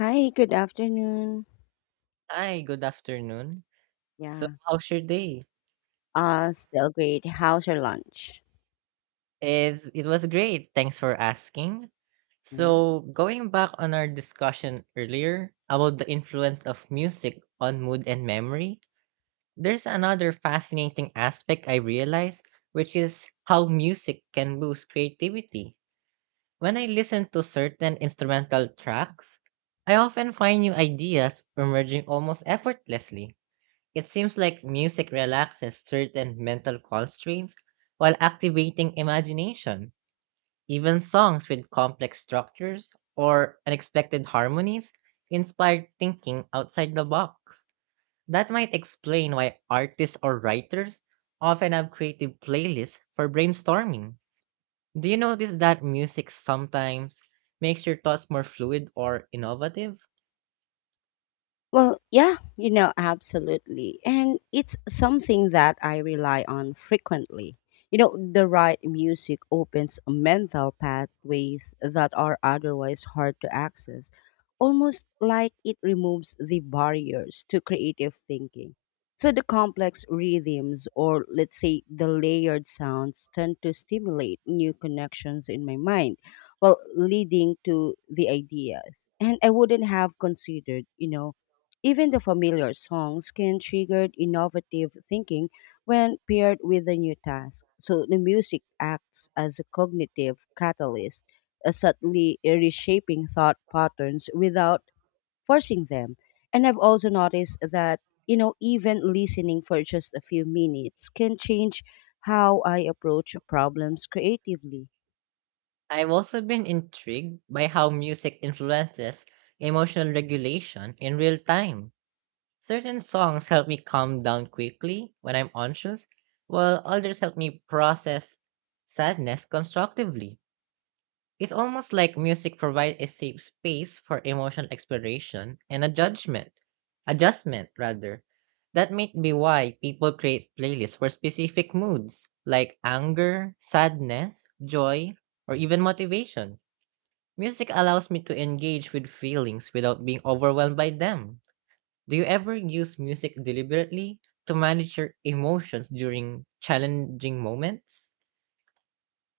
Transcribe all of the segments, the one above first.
Hi, good afternoon. Hi, good afternoon. So, Yeah, how's your day? Still great. How's your lunch? It was great. Thanks for asking. Hmm? So, going back on our discussion earlier about the influence of music on mood and memory, there's another fascinating aspect I realized, which is how music can boost creativity. When I listen to certain instrumental tracks, I often find new ideas emerging almost effortlessly. It seems like music relaxes certain mental constraints while activating imagination. Even songs with complex structures or unexpected harmonies inspire thinking outside the box. That might explain why artists or writers often have creative playlists for brainstorming. Do you notice that music sometimes makes your thoughts more fluid or innovative? Well, yeah, you know, absolutely. And it's something that I rely on frequently. You know, the right music opens mental pathways that are otherwise hard to access, almost like it removes the barriers to creative thinking. So the complex rhythms, or let's say the layered sounds, tend to stimulate new connections in my mind, well, leading to the ideas. And I wouldn't have considered, you know, even the familiar songs can trigger innovative thinking when paired with a new task. So the music acts as a cognitive catalyst, subtly reshaping thought patterns without forcing them. And I've also noticed that, you know, even listening for just a few minutes can change how I approach problems creatively. I've also been intrigued by how music influences emotional regulation in real time. Certain songs help me calm down quickly when I'm anxious, while others help me process sadness constructively. It's almost like music provides a safe space for emotional exploration and a judgment, adjustment rather. That might be why people create playlists for specific moods like anger, sadness, joy, or even motivation. Music allows me to engage with feelings without being overwhelmed by them. Do you ever use music deliberately to manage your emotions during challenging moments?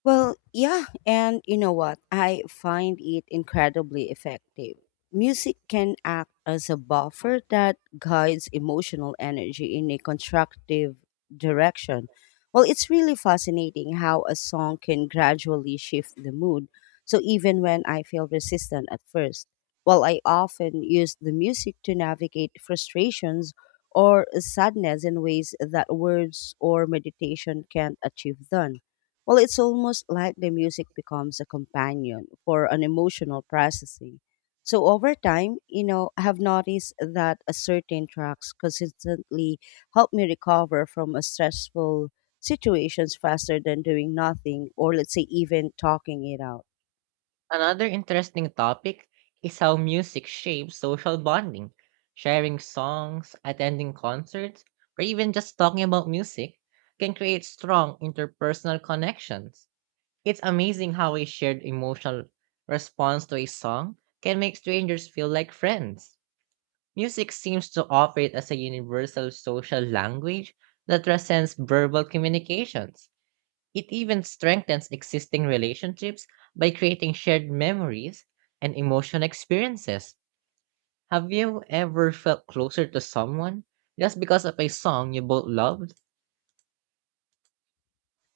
Well, yeah, and you know what? I find it incredibly effective. Music can act as a buffer that guides emotional energy in a constructive direction. Well, it's really fascinating how a song can gradually shift the mood. So even when I feel resistant at first, well, I often use the music to navigate frustrations or sadness in ways that words or meditation can't achieve done well, it's almost like the music becomes a companion for an emotional processing. So over time, you know, I have noticed that a certain tracks consistently help me recover from a stressful situations faster than doing nothing or let's say even talking it out. Another interesting topic is how music shapes social bonding. Sharing songs, attending concerts, or even just talking about music can create strong interpersonal connections. It's amazing how a shared emotional response to a song can make strangers feel like friends. Music seems to operate as a universal social language that transcends verbal communications. It even strengthens existing relationships by creating shared memories and emotional experiences. Have you ever felt closer to someone just because of a song you both loved?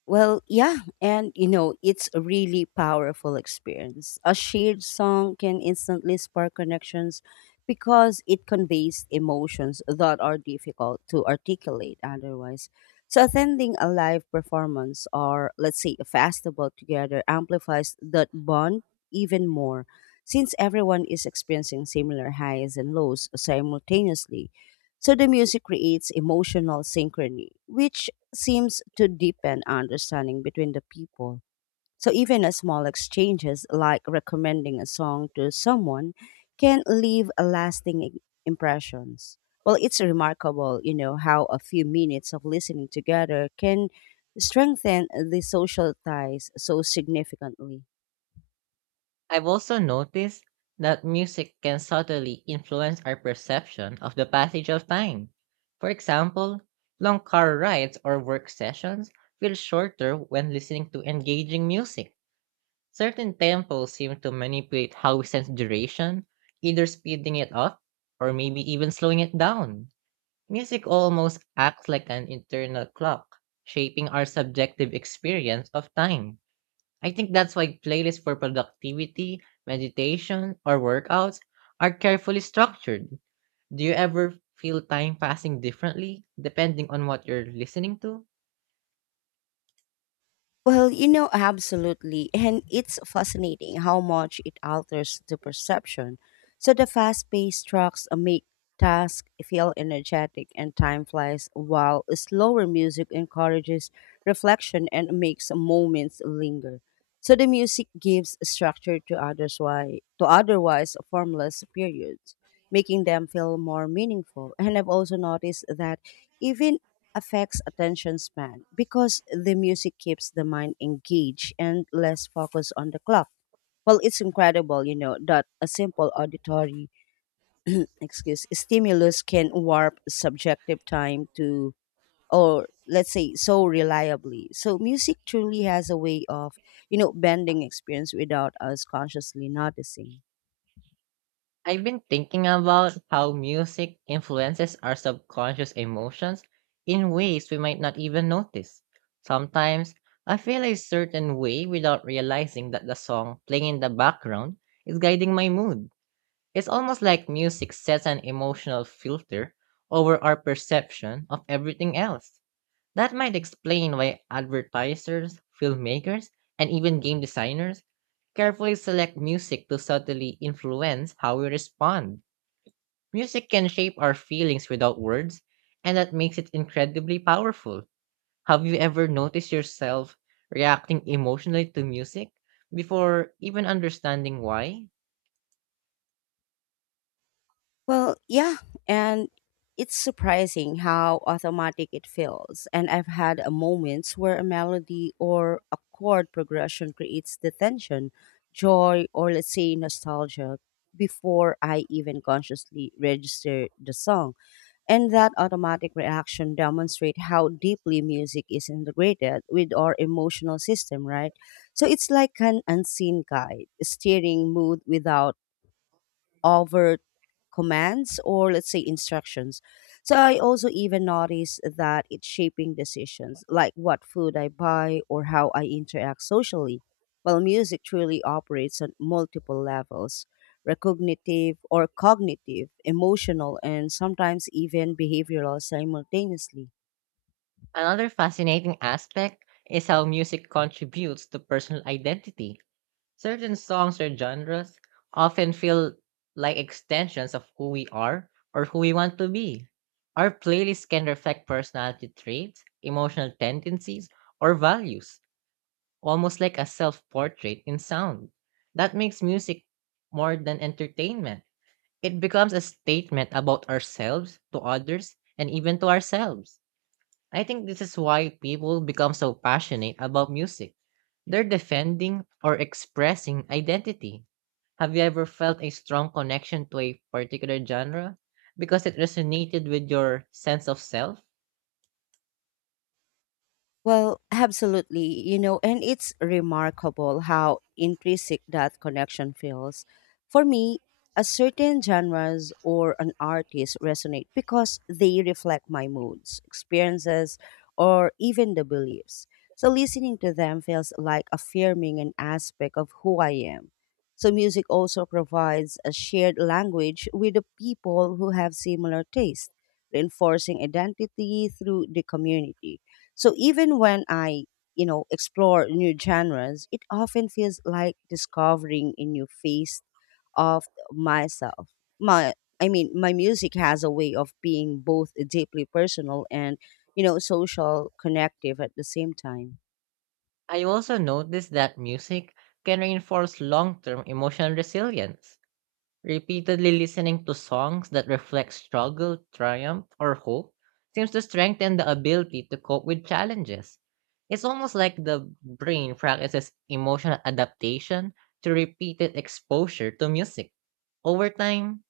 Well, yeah, and you know, it's a really powerful experience. A shared song can instantly spark connections because it conveys emotions that are difficult to articulate otherwise. So, attending a live performance or, let's say, a festival together amplifies that bond even more since everyone is experiencing similar highs and lows simultaneously. So, the music creates emotional synchrony, which seems to deepen understanding between the people. So even a small exchanges like recommending a song to someone can leave a lasting impressions. Well, it's remarkable, you know, how a few minutes of listening together can strengthen the social ties so significantly. I've also noticed that music can subtly influence our perception of the passage of time. For example, long car rides or work sessions feel shorter when listening to engaging music. Certain tempos seem to manipulate how we sense duration, either speeding it up or maybe even slowing it down. Music almost acts like an internal clock, shaping our subjective experience of time. I think that's why playlists for productivity, meditation, or workouts are carefully structured. Do you ever feel time passing differently depending on what you're listening to? Well, you know, absolutely. And it's fascinating how much it alters the perception. So the fast paced tracks make tasks feel energetic and time flies, while slower music encourages reflection and makes moments linger. So the music gives structure to others why to otherwise formless periods, making them feel more meaningful. And I've also noticed that even affects attention span because the music keeps the mind engaged and less focused on the clock. Well, it's incredible, you know, that a simple auditory excuse stimulus can warp subjective time to or let's say so reliably. So music truly has a way of, you know, bending experience without us consciously noticing. I've been thinking about how music influences our subconscious emotions in ways we might not even notice. Sometimes I feel a certain way without realizing that the song playing in the background is guiding my mood. It's almost like music sets an emotional filter over our perception of everything else. That might explain why advertisers, filmmakers, and even game designers carefully select music to subtly influence how we respond. Music can shape our feelings without words, and that makes it incredibly powerful. Have you ever noticed yourself reacting emotionally to music before even understanding why? Well, yeah, and it's surprising how automatic it feels. And I've had a moments where a melody or a chord progression creates the tension, joy, or let's say nostalgia before I even consciously register the song. And that automatic reaction demonstrate how deeply music is integrated with our emotional system, right? So it's like an unseen guide, steering mood without overt commands or let's say instructions. So I also even notice that it's shaping decisions like what food I buy or how I interact socially. Well, music truly operates on multiple levels recognitive or cognitive, emotional, and sometimes even behavioral simultaneously. Another fascinating aspect is how music contributes to personal identity. Certain songs or genres often feel like extensions of who we are or who we want to be. Our playlists can reflect personality traits, emotional tendencies, or values, almost like a self portrait in sound. That makes music more than entertainment. It becomes a statement about ourselves, to others, and even to ourselves. I think this is why people become so passionate about music. They're defending or expressing identity. Have you ever felt a strong connection to a particular genre because it resonated with your sense of self? Well, absolutely. You know, and it's remarkable how intrinsic that connection feels. For me, a certain genres or an artist resonate because they reflect my moods, experiences, or even the beliefs. So listening to them feels like affirming an aspect of who I am. So music also provides a shared language with the people who have similar tastes, reinforcing identity through the community. So even when I, you know, explore new genres, it often feels like discovering a new face of myself. My I mean, my music has a way of being both deeply personal and, you know, social connective at the same time. I also noticed that music can reinforce long term emotional resilience. Repeatedly listening to songs that reflect struggle, triumph, or hope seems to strengthen the ability to cope with challenges. It's almost like the brain practices emotional adaptation to repeated exposure to music. Over time,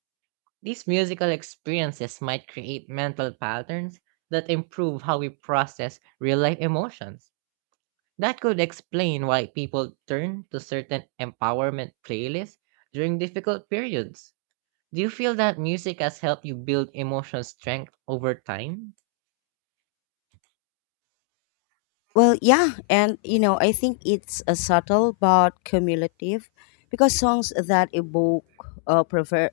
these musical experiences might create mental patterns that improve how we process real life emotions. That could explain why people turn to certain empowerment playlists during difficult periods. Do you feel that music has helped you build emotional strength over time? Well, yeah, and you know, I think it's a subtle but cumulative because songs that evoke prefer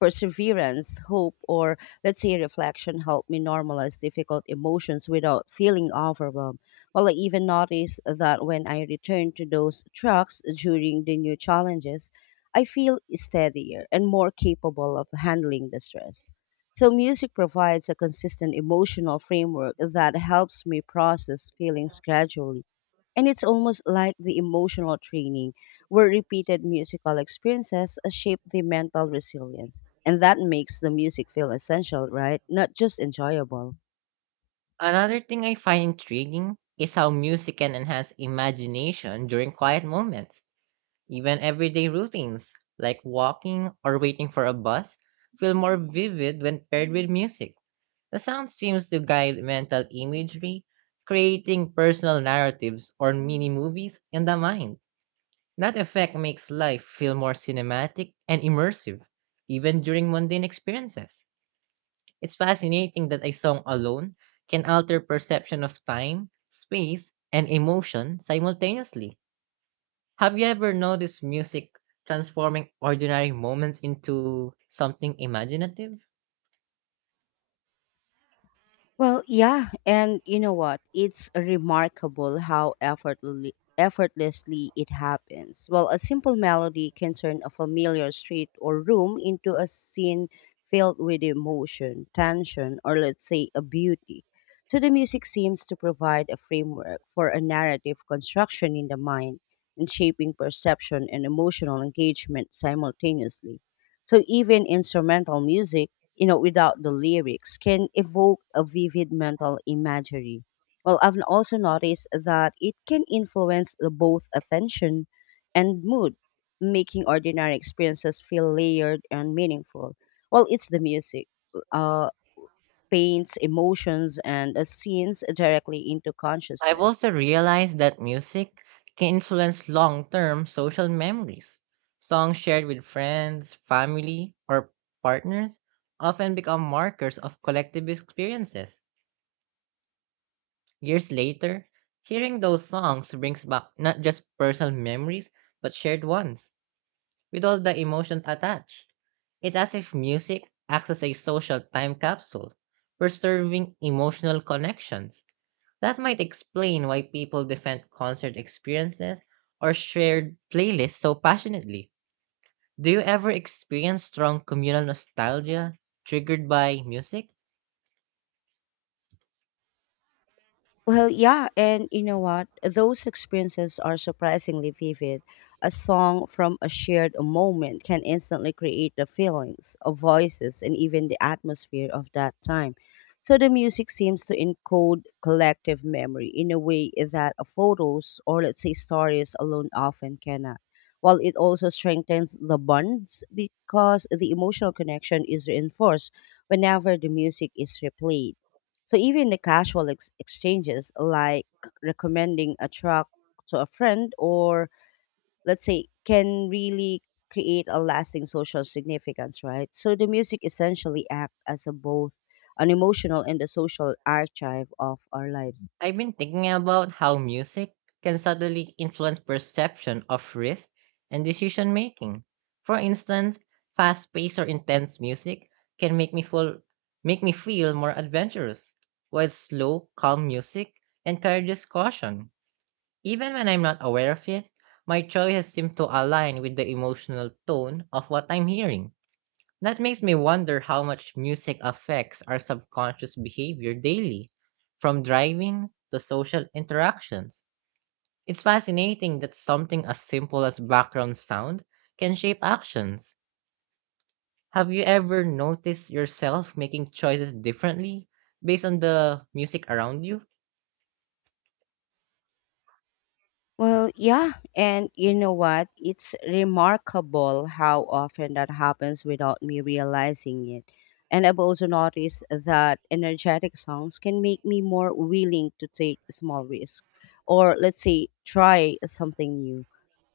perseverance, hope, or let's say reflection helped me normalize difficult emotions without feeling overwhelmed. Well, I even noticed that when I return to those tracks during the new challenges, I feel steadier and more capable of handling the stress. So, music provides a consistent emotional framework that helps me process feelings gradually. And it's almost like the emotional training where repeated musical experiences shape the mental resilience. And that makes the music feel essential, right? Not just enjoyable. Another thing I find intriguing is how music can enhance imagination during quiet moments. Even everyday routines, like walking or waiting for a bus, feel more vivid when paired with music. The sound seems to guide mental imagery, creating personal narratives or mini movies in the mind. That effect makes life feel more cinematic and immersive, even during mundane experiences. It's fascinating that a song alone can alter perception of time, space, and emotion simultaneously. Have you ever noticed music transforming ordinary moments into something imaginative? Well, yeah, and you know what? It's remarkable how effortlessly it happens. Well, a simple melody can turn a familiar street or room into a scene filled with emotion, tension, or let's say a beauty. So the music seems to provide a framework for a narrative construction in the mind and shaping perception and emotional engagement simultaneously. So even instrumental music you know, without the lyrics can evoke a vivid mental imagery. Well, I've also noticed that it can influence the both attention and mood, making ordinary experiences feel layered and meaningful. Well, it's the music, uh, paints emotions and scenes directly into I've also consciousness. realized that music can influence long term social memories. Songs shared with friends, family, or partners often become markers of collective experiences. Years later, hearing those songs brings back not just personal memories, but shared ones, with all the emotions attached. It's as if music acts as a social time capsule, preserving emotional connections. That might explain why people defend concert experiences or shared playlists so passionately. Do you ever experience strong communal nostalgia triggered by music? Well, yeah, and you know what? Those experiences are surprisingly vivid. A song from a shared moment can instantly create the feelings, of voices, and even the atmosphere of that time. So the music seems to encode collective memory in a way that photos or let's say stories alone often cannot. While it also strengthens the bonds because the emotional connection is reinforced whenever the music is replayed so even the casual exchanges like recommending a truck to a friend or let's say can really create a lasting social significance, right? So the music essentially act as a both an emotional and a social archive of our lives. I've been thinking about how music can subtly influence perception of risk and decision making. For instance, fast-paced or intense music can make me feel more adventurous, while slow, calm music encourages caution. Even when I'm not aware of it, my choices seem to align with the emotional tone of what I'm hearing. That makes me wonder how much music affects our subconscious behavior daily, from driving to social interactions. It's fascinating that something as simple as background sound can shape actions. Have you ever noticed yourself making choices differently based on the music around you? Well, yeah. And you know what? It's remarkable how often that happens without me realizing it. And I've also noticed that energetic songs can make me more willing to take small risk or let's say try something new.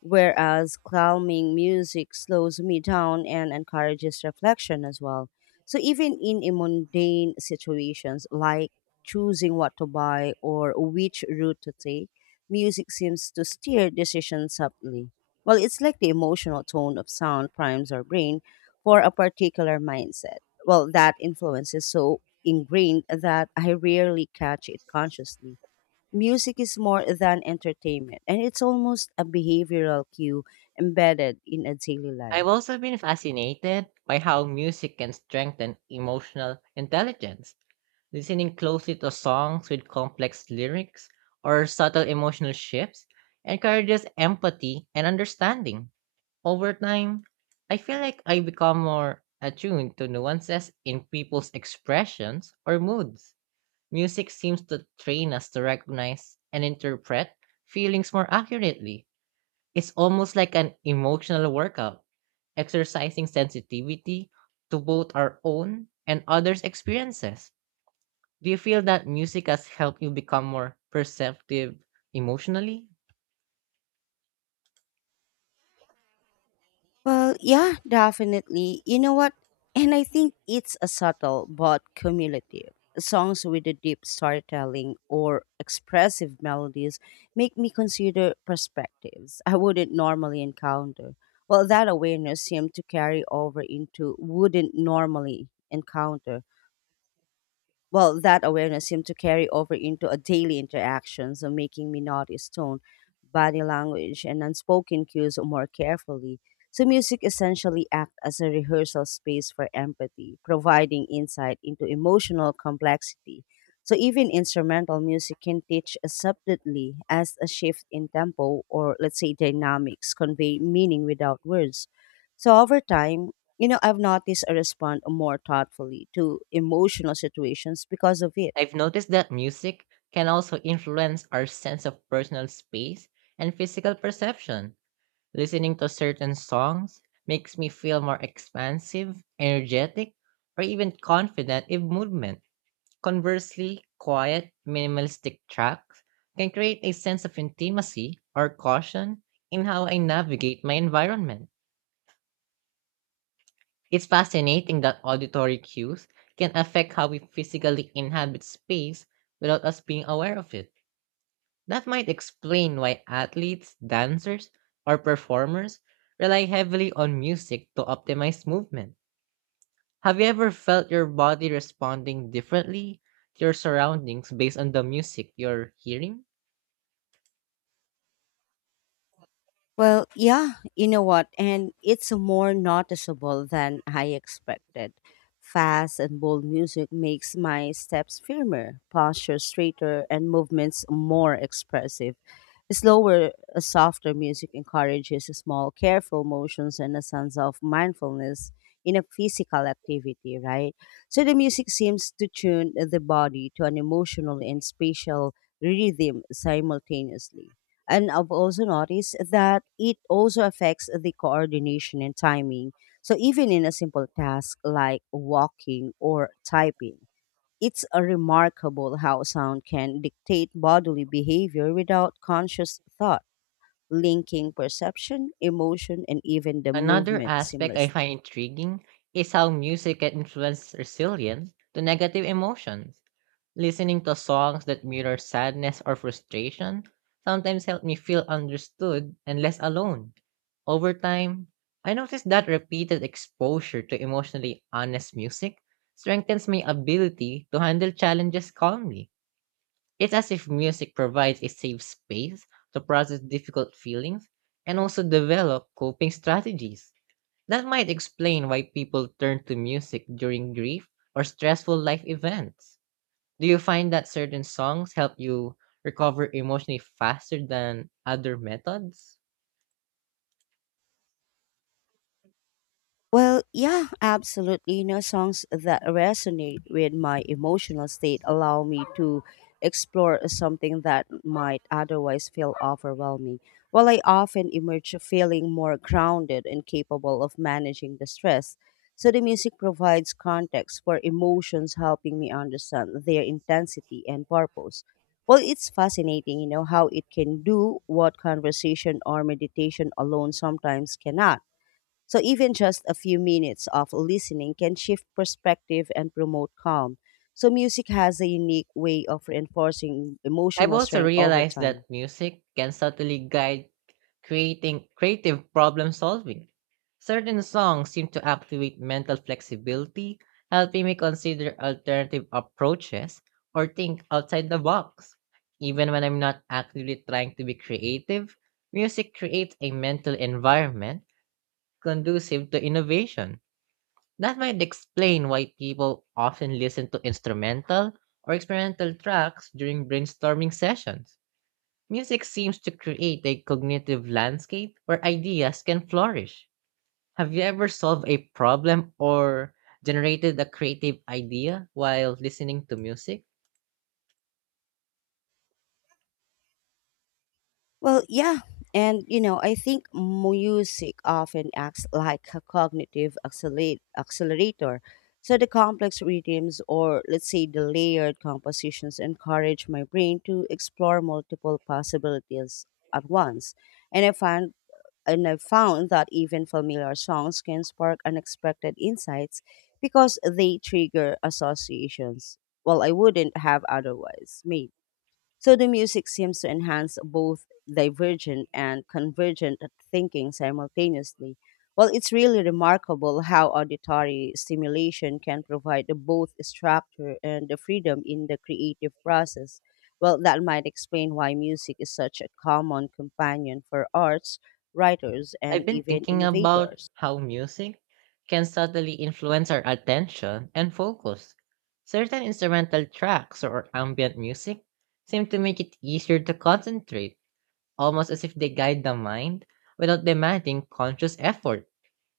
Whereas calming music slows me down and encourages reflection as well. So even in a mundane situations like choosing what to buy or which route to take, music seems to steer decisions subtly. Well, it's like the emotional tone of sound primes our brain for a particular mindset. Well, that influence is so ingrained that I rarely catch it consciously. Music is more than entertainment, and it's almost a behavioral cue embedded in a daily life. I've also been fascinated by how music can strengthen emotional intelligence. Listening closely to songs with complex lyrics or subtle emotional shifts encourages empathy and understanding. Over time, I feel like I become more attuned to nuances in people's expressions or moods. Music seems to train us to recognize and interpret feelings more accurately. It's almost like an emotional workout, exercising sensitivity to both our own and others' experiences. Do you feel that music has helped you become more perceptive emotionally? Well, yeah, definitely. You know what? And I think it's a subtle but cumulative. Songs with a deep storytelling or expressive melodies make me consider perspectives I wouldn't normally encounter. Well, that awareness seemed to carry over into wouldn't normally encounter. Well, that awareness seemed to carry over into a daily interaction, so making me notice tone, body language, and unspoken cues more carefully. So music essentially acts as a rehearsal space for empathy, providing insight into emotional complexity. So even instrumental music can teach us subtly as a shift in tempo or let's say dynamics convey meaning without words. So over time, you know, I've noticed I respond more thoughtfully to emotional situations because of it. I've noticed that music can also influence our sense of personal space and physical perception. Listening to certain songs makes me feel more expansive, energetic, or even confident in movement. Conversely, quiet, minimalistic tracks can create a sense of intimacy or caution in how I navigate my environment. It's fascinating that auditory cues can affect how we physically inhabit space without us being aware of it. That might explain why athletes, dancers, or performers rely heavily on music to optimize movement. Have you ever felt your body responding differently to your surroundings based on the music you're hearing? Well, yeah, you know what? And it's more noticeable than I expected. Fast and bold music makes my steps firmer, posture straighter, and movements more expressive. Slower, softer music encourages small, careful motions and a sense of mindfulness in a physical activity, right? So the music seems to tune the body to an emotional and spatial rhythm simultaneously. And I've also noticed that it also affects the coordination and timing. So even in a simple task like walking or typing, it's a remarkable how sound can dictate bodily behavior without conscious thought, linking perception, emotion, and even the Another movement aspect I seamlessly. find intriguing is how music can influence resilience to negative emotions. Listening to songs that mirror sadness or frustration sometimes help me feel understood and less alone. Over time, I noticed that repeated exposure to emotionally honest music strengthens my ability to handle challenges calmly. It's as if music provides a safe space to process difficult feelings and also develop coping strategies. That might explain why people turn to music during grief or stressful life events. Do you find that certain songs help you recover emotionally faster than other methods? Well, yeah, absolutely. You know, songs that resonate with my emotional state allow me to explore something that might otherwise feel overwhelming. While I often emerge feeling more grounded and capable of managing the stress, so the music provides context for emotions, helping me understand their intensity and purpose. Well, it's fascinating, you know, how it can do what conversation or meditation alone sometimes cannot so even just a few minutes of listening can shift perspective and promote calm. So music has a unique way of reinforcing I've emotional also strength over realized that time. music can subtly guide creating creative problem solving. Certain songs seem to activate mental flexibility, helping me consider alternative approaches or think outside the box. Even when I'm not actively trying to be creative, music creates a mental environment conducive to innovation. That might explain why people often listen to instrumental or experimental tracks during brainstorming sessions. Music seems to create a cognitive landscape where ideas can flourish. Have you ever solved a problem or generated a creative idea while listening to music? Well, yeah. And you know, I think music often acts like a cognitive accelerator. So the complex rhythms or let's say the layered compositions encourage my brain to explore multiple possibilities at once. And I find and I've found that even familiar songs can spark unexpected insights because they trigger associations. Well, I wouldn't have otherwise made. So the music seems to enhance both divergent and convergent thinking simultaneously. Well, it's really remarkable how auditory stimulation can provide both structure and the freedom in the creative process. Well, that might explain why music is such a common companion for arts, writers, and I've been even thinking about innovators. how music can subtly influence our attention and focus. Certain instrumental tracks or ambient music seem to make it easier to concentrate, almost as if they guide the mind without demanding conscious effort.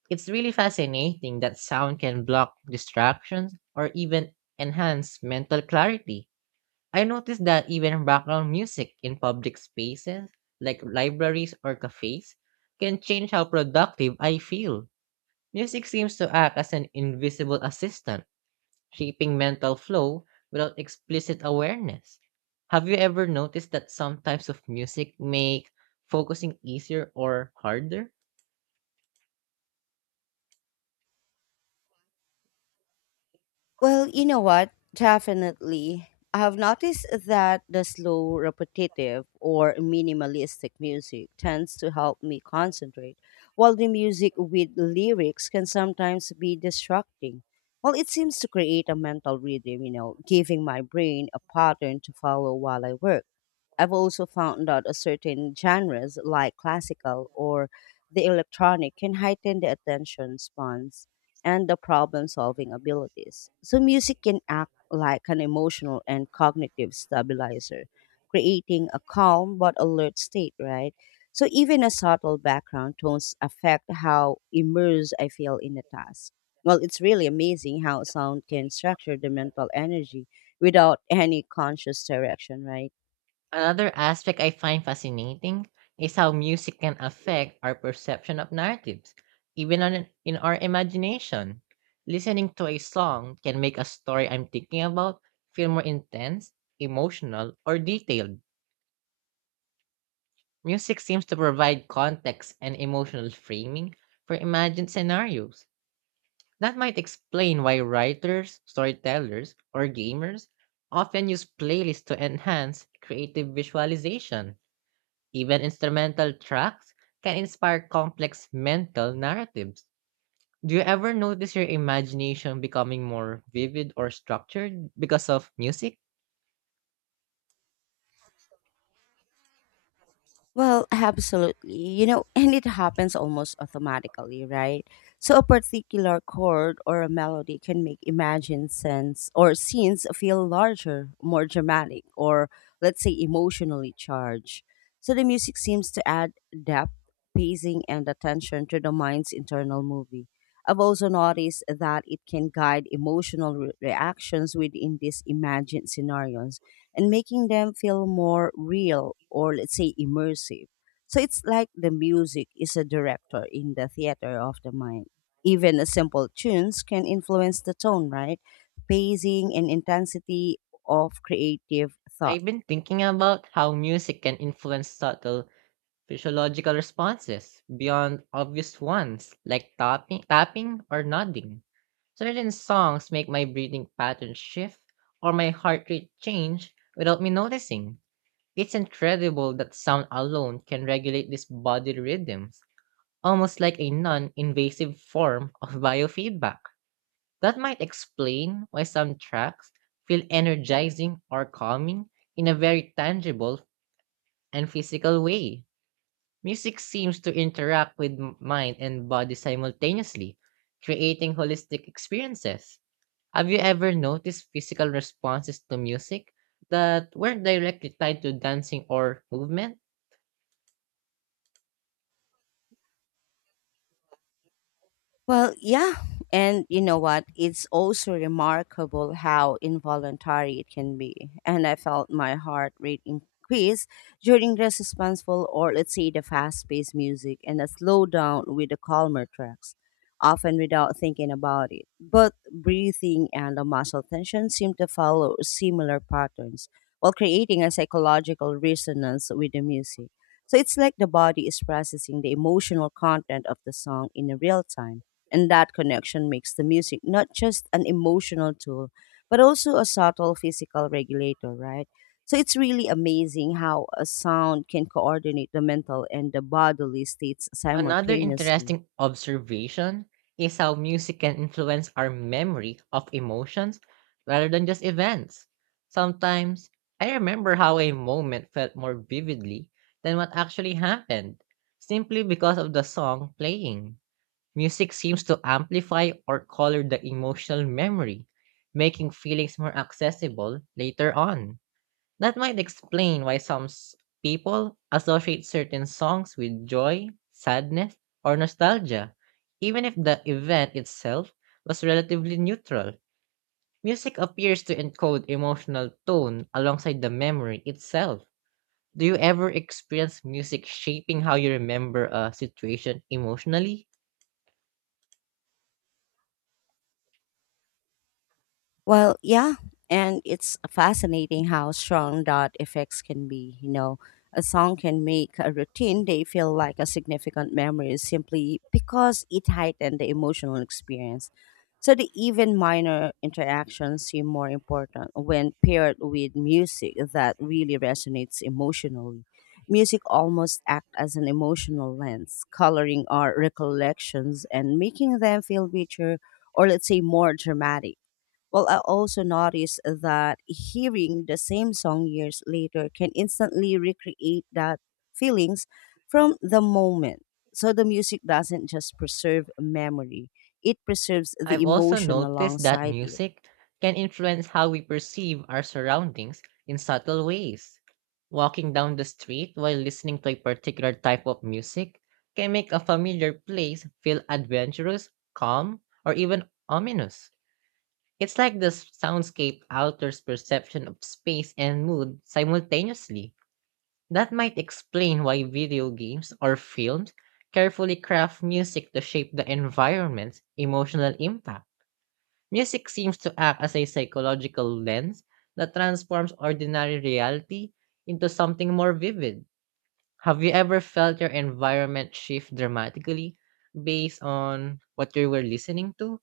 It's really fascinating that sound can block distractions or even enhance mental clarity. I noticed that even background music in public spaces, like libraries or cafes, can change how productive I feel. Music seems to act as an invisible assistant, shaping mental flow without explicit awareness. Have you ever noticed that some types of music make focusing easier or harder? Well, you know what? Definitely. I have noticed that the slow, repetitive, or minimalistic music tends to help me concentrate, while the music with lyrics can sometimes be distracting. Well, it seems to create a mental rhythm, giving my brain a pattern to follow while I work. I've also found that a certain genres like classical or the electronic can heighten the attention spans and the problem solving abilities. So, music can act like an emotional and cognitive stabilizer, creating a calm but alert state, right? So, even a subtle background tones affect how immersed I feel in a task. Well, it's really amazing how sound can structure the mental energy without any conscious direction, right? Another aspect I find fascinating is how music can affect our perception of narratives, in our imagination. Listening to a song can make a story I'm thinking about feel more intense, emotional, or detailed. Music seems to provide context and emotional framing for imagined scenarios. That might explain why writers, storytellers, or gamers often use playlists to enhance creative visualization. Even instrumental tracks can inspire complex mental narratives. Do you ever notice your imagination becoming more vivid or structured because of music? Well, absolutely. You know, and it happens almost automatically, right? So a particular chord or a melody can make imagined sense or scenes feel larger, more dramatic, or let's say emotionally charged. So the music seems to add depth, pacing, and attention to the mind's internal movie. I've also noticed that it can guide emotional reactions within these imagined scenarios and making them feel more real or let's say immersive. So it's like the music is a director in the theater of the mind. Even a simple tunes can influence the tone, right? Pacing and intensity of creative thought. I've been thinking about how music can influence subtle physiological responses beyond obvious ones like tapping or nodding. Certain songs make my breathing pattern shift or my heart rate change without me noticing. It's incredible that sound alone can regulate these body rhythms, almost like a non invasive form of biofeedback. That might explain why some tracks feel energizing or calming in a very tangible and physical way. Music seems to interact with mind and body simultaneously, creating holistic experiences. Have you ever noticed physical responses to music that weren't directly tied to dancing or movement? Well, yeah. And you know what? It's also remarkable how involuntary it can be. And I felt my heart rate increase during the suspenseful or let's say the fast paced music and a slowdown with the calmer tracks, often without thinking about it. But breathing and the muscle tension seem to follow similar patterns while creating a psychological resonance with the music. So it's like the body is processing the emotional content of the song in real time and that connection makes the music not just an emotional tool, but also a subtle physical regulator, right? So it's really amazing how a sound can coordinate the mental and the bodily states Another simultaneously. interesting observation is how music can influence our memory of emotions rather than just events. Sometimes, I remember how a moment felt more vividly than what actually happened, simply because of the song playing. Music seems to amplify or color the emotional memory, making feelings more accessible later on. That might explain why people associate certain songs with joy, sadness, or nostalgia, even if the event itself was relatively neutral. Music appears to encode emotional tone alongside the memory itself. Do you ever experience music shaping how you remember a situation emotionally? Well, yeah, and it's fascinating how strong that effects can be. You know, a song can make a routine day feel like a significant memory simply because it heightened the emotional experience. So the even minor interactions seem more important when paired with music that really resonates emotionally. Music almost acts as an emotional lens, coloring our recollections and making them feel richer or let's say more dramatic. Well, I also noticed that hearing the same song years later can instantly recreate that feelings from the moment. So the music doesn't just preserve memory, it preserves the I've also emotion noticed that alongside it. music can influence how we perceive our surroundings in subtle ways. Walking down the street while listening to a particular type of music can make a familiar place feel adventurous, calm, or even ominous. It's like the soundscape alters perception of space and mood simultaneously. That might explain why video games or films carefully craft music to shape the environment's emotional impact. Music seems to act as a psychological lens that transforms ordinary reality into something more vivid. Have you ever felt your environment shift dramatically based on what you were listening to?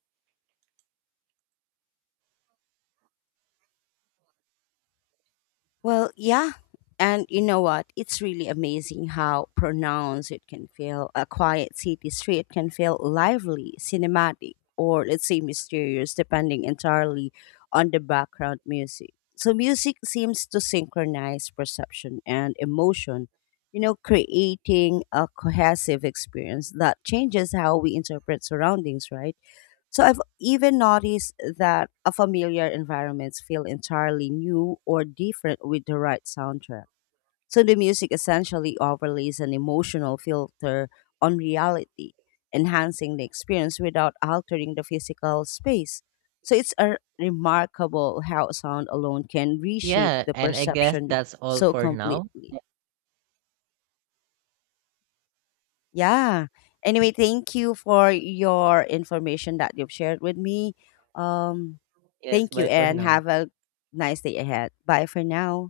Well, yeah. And you know what? It's really amazing how pronounced it can feel. A quiet city street can feel lively, cinematic, or let's say mysterious, depending entirely on the background music. So, music seems to synchronize perception and emotion, creating a cohesive experience that changes how we interpret surroundings, right? So I've even noticed that a familiar environments feel entirely new or different with the right soundtrack. So the music essentially overlays an emotional filter on reality, enhancing the experience without altering the physical space. So it's a remarkable how sound alone can reshape Yeah, the and I guess perception that's all so for now. completely. Yeah. Anyway, thank you for your information that you've shared with me. Um, Yes, Thank bye you for and now. have a nice day ahead. Bye for now.